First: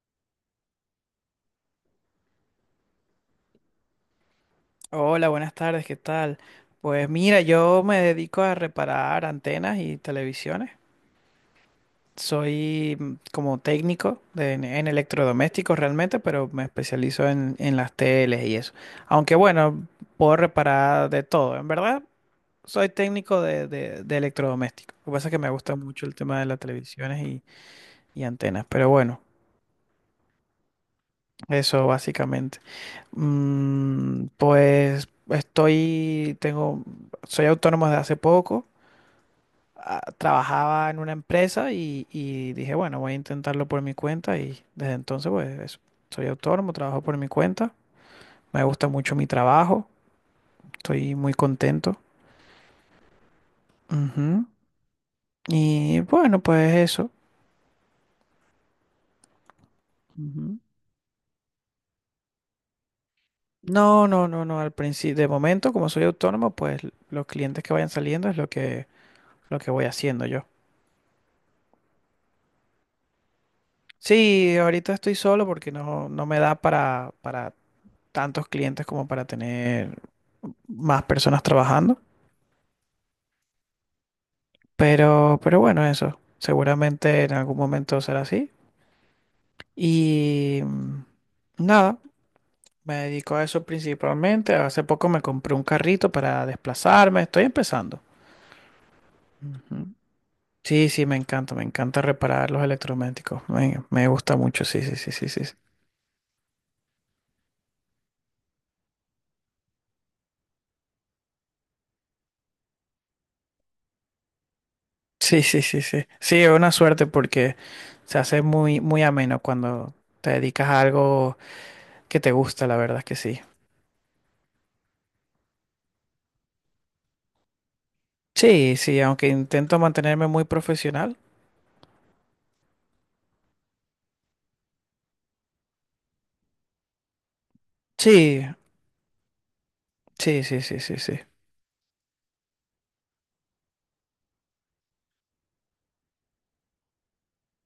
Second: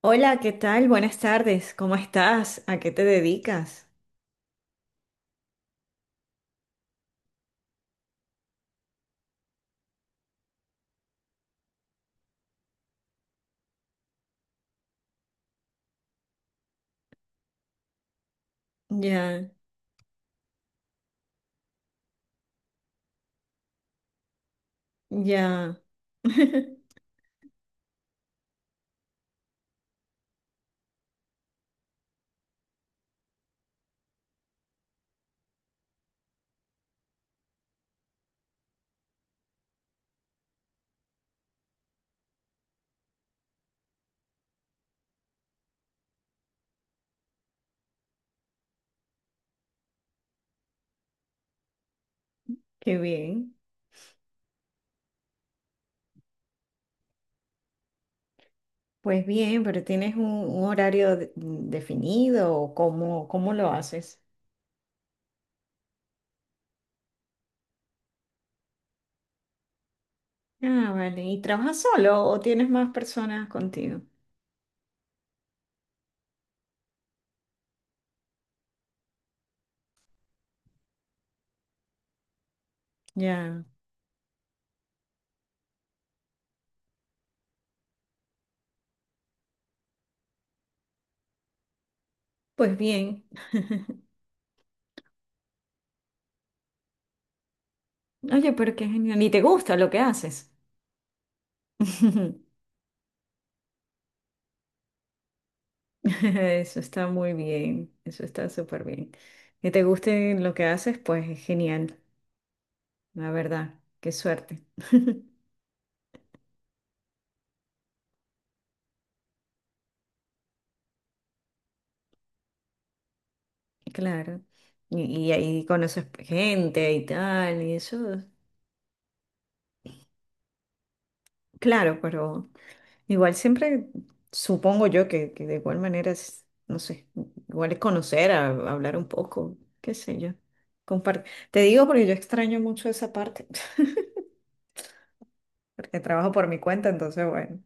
Hola, ¿qué tal? Buenas tardes. ¿Cómo estás? ¿A qué te dedicas? Hola, buenas tardes, ¿qué tal? Pues mira, yo me dedico a reparar antenas y televisiones. Soy como técnico en electrodomésticos realmente, pero me especializo en las teles y eso. Aunque Ya, bueno, puedo reparar de todo. En verdad, soy técnico de electrodomésticos. Lo que pasa es que me gusta ya. mucho el tema de las televisiones y antenas. Pero bueno, eso básicamente. Pues soy autónomo desde hace poco. Ah, trabajaba en una empresa y dije, bueno, voy a intentarlo por mi cuenta y desde entonces pues eso, soy autónomo, trabajo por mi cuenta, me gusta mucho mi trabajo, estoy muy contento. Qué bien. Ujú. Y bueno, pues eso. Pues bien, pero ¿tienes un, Ujú. un horario definido o cómo lo No, haces? no, no, no, al principio, de momento como soy autónomo, pues los clientes que vayan saliendo es lo que voy haciendo yo. Ah, vale. ¿Y trabajas solo o tienes más personas contigo? Sí, ahorita estoy solo porque no, no me da para tantos clientes como para tener más personas trabajando. Ya. Pero bueno, eso. Seguramente en algún momento será así. Y nada, Pues me bien. dedico a eso principalmente. Hace poco me compré un carrito para desplazarme. Estoy empezando. Oye, pero qué genial. ¿Y te gusta lo Ujú. que haces? Sí, sí, me encanta reparar los electrodomésticos. Me gusta mucho, sí, sí, sí, sí, sí. Eso está muy bien. Eso está súper bien. Que te guste lo que haces, pues es genial. La verdad. Qué suerte. Sí, sí, sí, sí. Sí, sí, es una suerte porque se hace muy, muy ameno cuando te dedicas a algo que te gusta, la verdad es que sí. Claro. Y ahí conoces gente y tal, y eso, Sí, sí, aunque intento mantenerme muy profesional. claro, pero igual siempre supongo yo que de igual manera es, no sé, igual es conocer, Sí, hablar un poco, qué sé yo. sí, sí, sí, sí, sí. Compar- Te digo porque yo extraño mucho esa parte, porque trabajo por mi cuenta, entonces bueno,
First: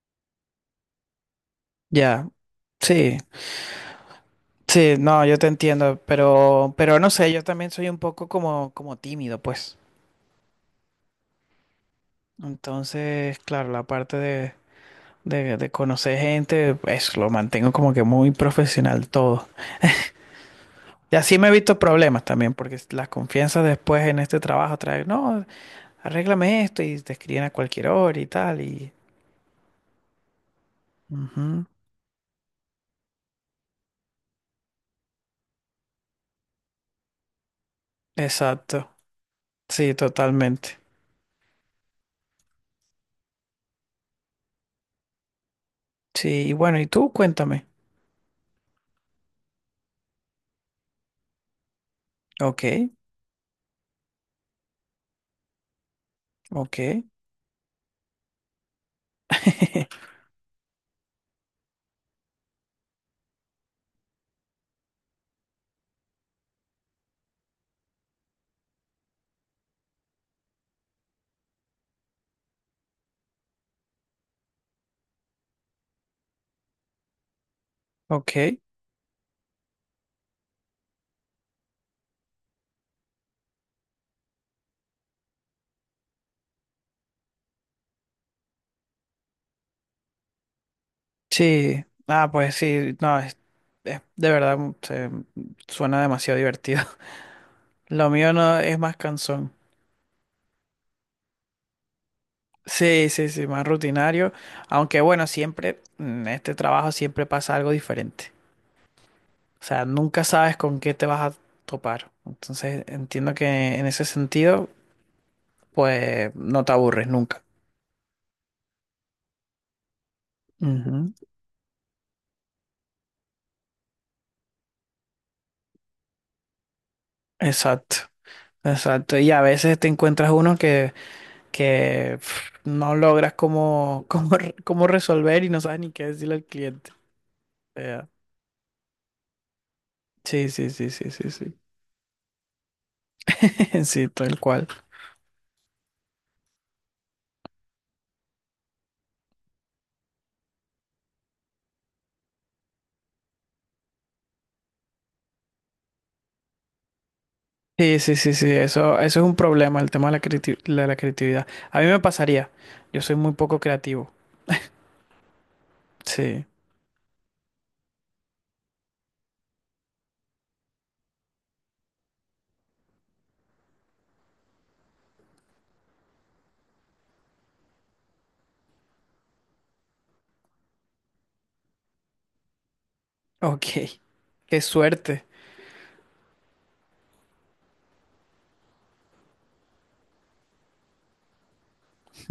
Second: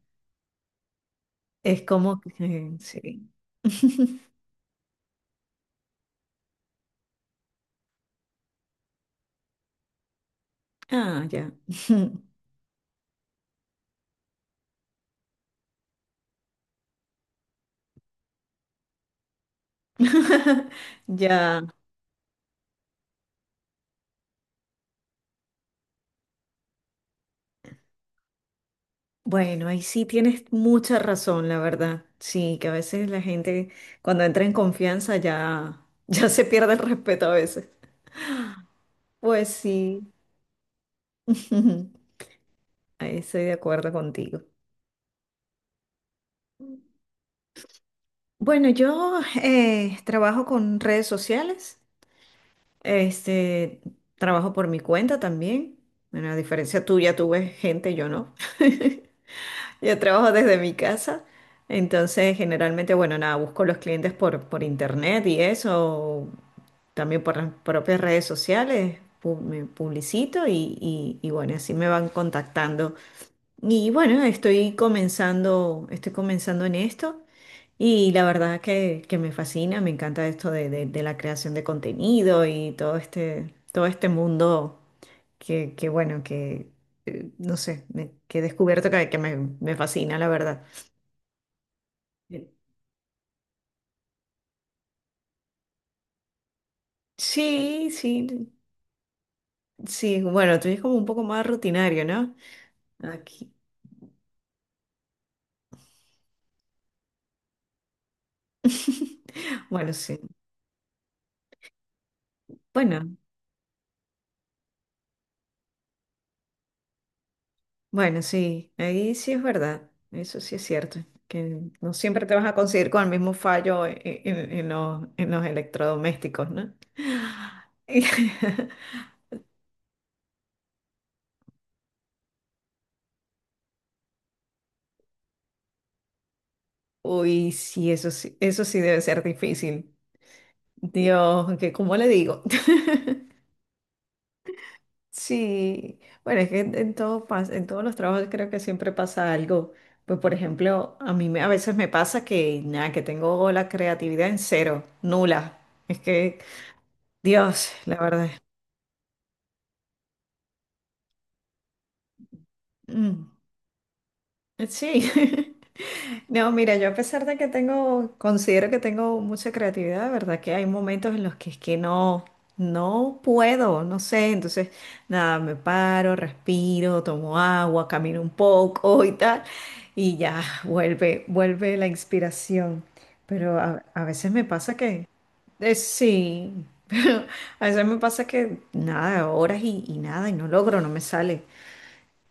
es como Ya, que sí, sí. sí, no, yo te entiendo, pero no sé, yo también soy un poco como tímido, pues. Ah, ya. Entonces, claro, la parte de conocer gente, eso lo mantengo como que muy profesional todo. Y así me he Ya. visto problemas también, porque las confianzas después en este trabajo traen, no, arréglame esto y te escriben a cualquier hora y tal, y... Bueno, ahí sí tienes mucha razón, la Ujú, verdad. Sí, que a veces la gente cuando entra en confianza ya, ya se pierde el respeto a veces. exacto, Pues sí, sí, totalmente. ahí estoy de acuerdo contigo. Sí, y bueno, ¿y tú? Cuéntame. Bueno, yo trabajo con redes sociales, Ok, este, trabajo por mi cuenta también. Bueno, a ok. diferencia tuya, tuve gente, yo no. Yo trabajo desde mi casa, entonces generalmente, bueno, nada, busco los clientes por internet y eso, también por las propias redes sociales me publicito y bueno, así me van contactando. Y bueno, estoy comenzando en esto y la Ok, verdad que me fascina, me encanta esto de la creación de contenido y todo este mundo que bueno, que no sé, que he descubierto que me fascina, la verdad. sí. Ah, pues sí, no, de verdad suena demasiado divertido. Sí, Lo sí, mío no es más cansón. sí, bueno, tú eres como un poco más rutinario, ¿no? Sí, sí, sí, Aquí. más rutinario. Aunque bueno, siempre en este trabajo siempre pasa algo diferente. O sea, Bueno, sí. nunca sabes con qué te vas a topar. Entonces Bueno, entiendo que en ese sentido, pues no te aburres nunca. bueno, sí. Ahí sí es verdad. Eso sí es cierto. Ujú, Que no siempre te vas a conseguir con el mismo fallo en, en en los electrodomésticos, ¿no? exacto, exacto. Y a veces te encuentras uno que pf, no logras cómo, cómo resolver y no sabes ni qué decirle al cliente. Uy, O sí, sea, eso sí, eso sí debe ser difícil. sí, sí, sí, sí, sí, sí. Dios, que ¿cómo le digo? Sí, tal cual. Sí, bueno, es que en, en todos los trabajos creo que siempre pasa algo. Pues por ejemplo, a veces me pasa que nada, que tengo la creatividad en cero, nula. Es que, Dios, la Sí, sí, verdad. sí, sí. Eso es un problema, el tema de la creatividad. A mí me pasaría. Yo soy Mm, muy poco creativo. Sí. Sí. No, mira, yo a pesar de que tengo, considero que tengo mucha creatividad, verdad que hay momentos en los que es que no, no puedo, no sé, entonces nada, me paro, respiro, tomo agua, camino un poco y tal, y ya vuelve, vuelve la inspiración. Pero Ok. a veces me Qué pasa que, suerte. Sí, pero a veces me pasa que nada, horas y nada, y no logro, no me sale.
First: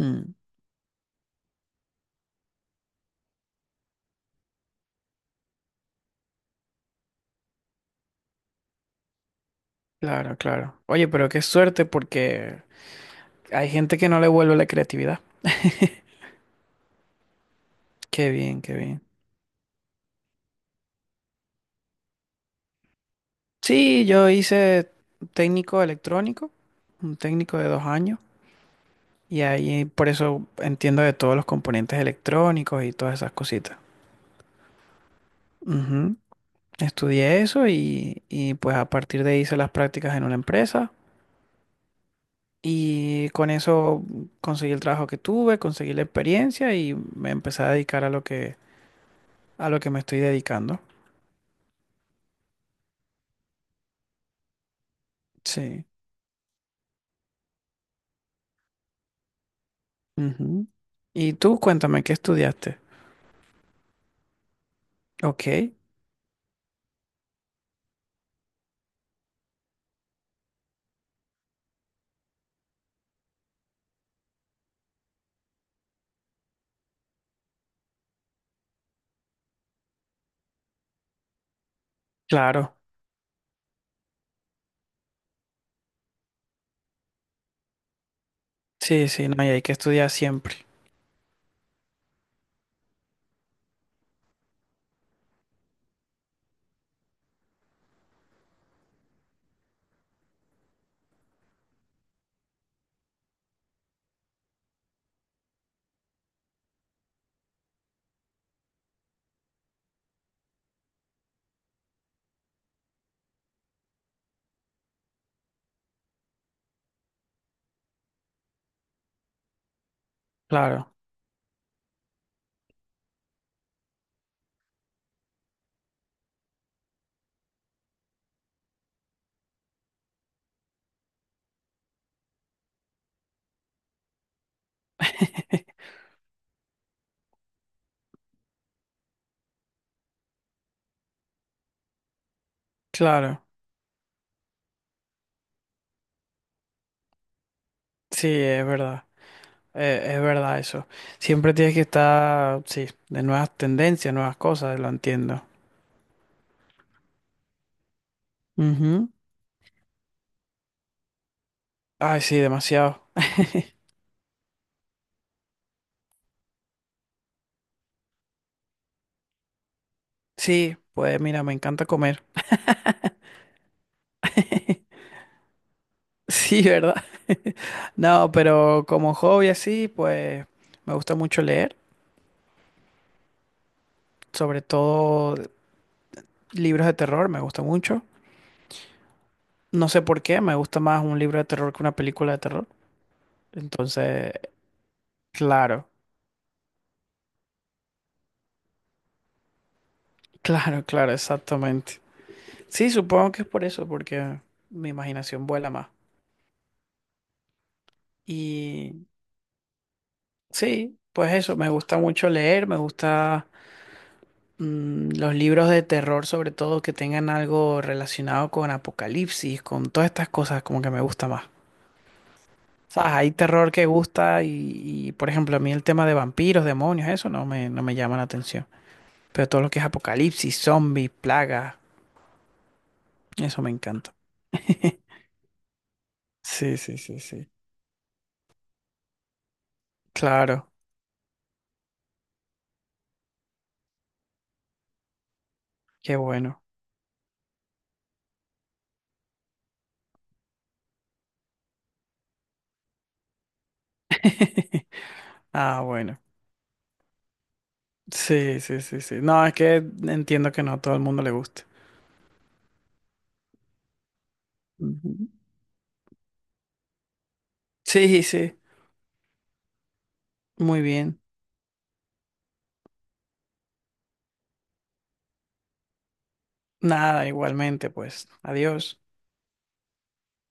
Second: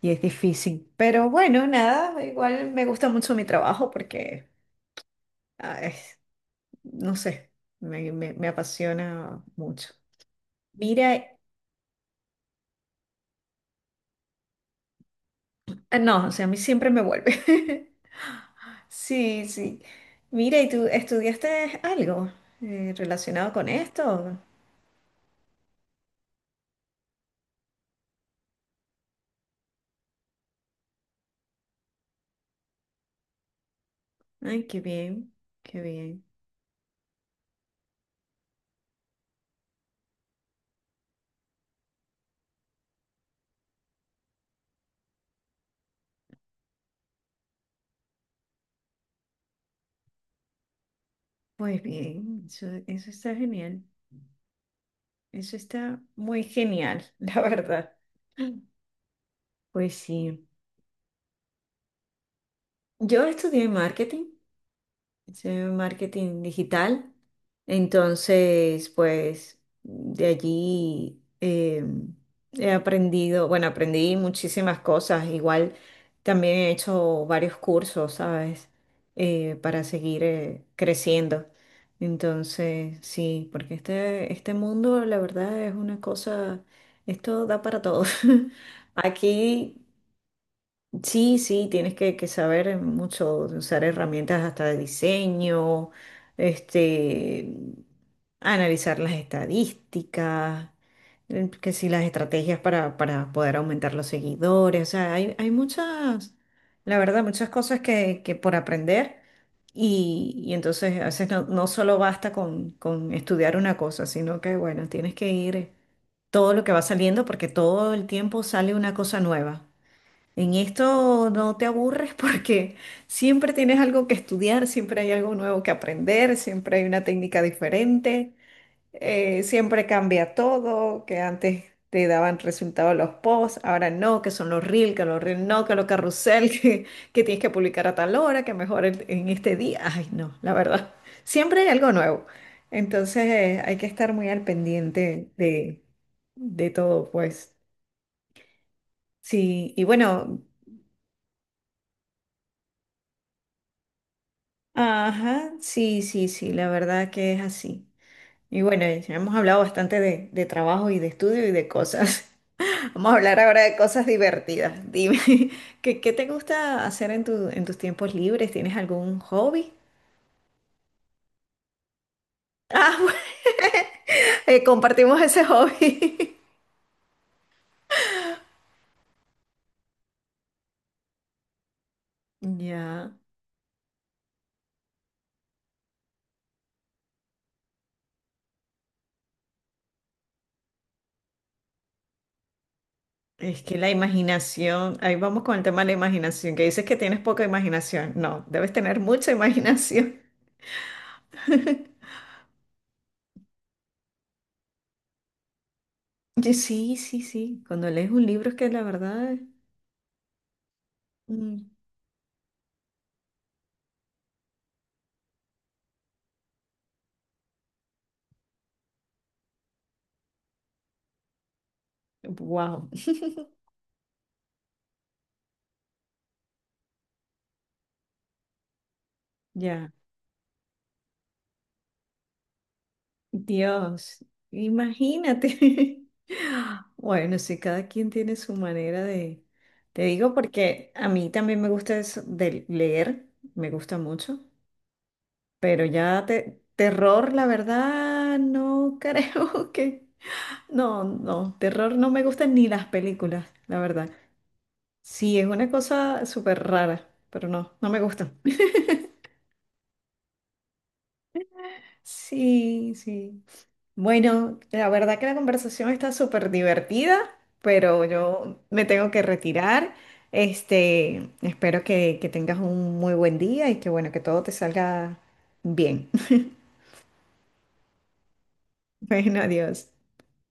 Y es difícil. Pero bueno, nada, igual me gusta mucho mi trabajo porque Ah, es- no sé, me apasiona mucho. Claro, claro. Oye, pero Mira, qué suerte porque hay gente que no le vuelve la creatividad. ah, no, o sea, a mí siempre me vuelve. Qué bien, qué bien. Sí, sí. Mira, ¿y tú estudiaste algo relacionado con Sí, yo esto? hice técnico electrónico, un técnico de 2 años. Y ahí por eso entiendo de todos los componentes electrónicos y todas esas cositas. Ay, qué bien, qué Ujú. bien. Estudié eso y pues a partir de ahí hice las prácticas en una empresa y con eso conseguí el trabajo que tuve, conseguí la experiencia y me empecé a dedicar a lo que me estoy dedicando. Pues bien, eso está genial. Eso Sí. está muy genial, la verdad. Pues sí. Ujú. Y tú cuéntame, ¿qué estudiaste? Yo estudié marketing. Hice Ok, marketing digital. Entonces, pues de allí he aprendido, bueno, aprendí muchísimas cosas. Igual también he hecho varios cursos, ¿sabes? Para seguir creciendo. claro. Entonces, sí, porque este mundo, la verdad, es una cosa, esto da para todos. Sí, sí, no, y hay que Aquí estudiar siempre. sí, sí, tienes que saber mucho, usar herramientas hasta de diseño, este, analizar las estadísticas, que si las estrategias para poder aumentar los seguidores, o sea, hay muchas, la verdad, muchas cosas que por aprender y entonces a veces no, no solo basta con estudiar una cosa, sino que, bueno, tienes que ir todo lo que va saliendo porque todo el tiempo sale una cosa nueva. En Claro, esto no te aburres porque siempre tienes algo que estudiar, siempre hay algo nuevo que aprender, siempre hay una técnica diferente, siempre cambia todo, que antes te daban resultados los posts, ahora no, que son los reels, que los reels no, que los carrusel, que tienes que publicar a tal hora, que mejor en este día. Ay, no, la verdad, siempre hay algo nuevo. Entonces, claro. Hay que estar muy al pendiente de todo, pues. Sí, es verdad. Sí, y Es bueno. verdad eso. Siempre tienes que estar, sí, de nuevas tendencias, nuevas cosas, lo entiendo. Ajá, sí, sí, sí, la verdad que es así. Y bueno, Ujú. ya hemos hablado bastante de trabajo y de estudio y de Ay, cosas. sí, demasiado. Vamos a hablar ahora de cosas divertidas. Dime, ¿qué, qué te gusta hacer en tu, en tus tiempos libres? ¿Tienes algún hobby? Sí, pues mira, me encanta comer. Ah, bueno, compartimos ese hobby. Sí, ¿verdad? No, pero como hobby así, pues me gusta mucho leer, Ya, sobre todo libros de terror, me gusta mucho. No sé por qué, me gusta más un libro de terror que una película de terror. es que la Entonces, imaginación, ahí vamos con el tema de claro, la imaginación, que dices que tienes poca imaginación. No, debes tener mucha imaginación. claro, claro, exactamente. Sí, supongo que es por eso, porque mi imaginación vuela más. Y sí, sí, sí. Cuando lees un libro es que la Y verdad... sí, pues eso, me mm, gusta mucho leer, me gusta los libros de terror, sobre todo que tengan algo relacionado con apocalipsis, con todas estas cosas, como que me gusta más. Wow, O sea, hay terror que gusta y, por ejemplo, a mí el tema de vampiros, demonios, eso no me llama la atención. Pero todo lo que es ya, apocalipsis, zombies, plagas, eso me encanta. Dios, imagínate. Sí, sí, sí, Bueno, sí. sí, cada quien tiene su manera de... Te digo Claro, porque a mí también me gusta eso de leer, me gusta mucho, pero qué ya bueno. terror, la verdad, no creo que... No, no, terror no me gustan ni las películas, la verdad. Sí, es una Ah, bueno. cosa súper rara, pero no, no me gusta. Sí, sí, sí, sí. No, es que entiendo que no a todo el mundo le guste. Sí, sí. Bueno, la verdad que Ujú. la conversación está súper divertida, pero Sí, sí, yo me tengo que retirar. muy bien. Este, espero que tengas un muy buen día y que bueno, que todo te salga bien. Nada, igualmente, pues, adiós. Bueno, adiós.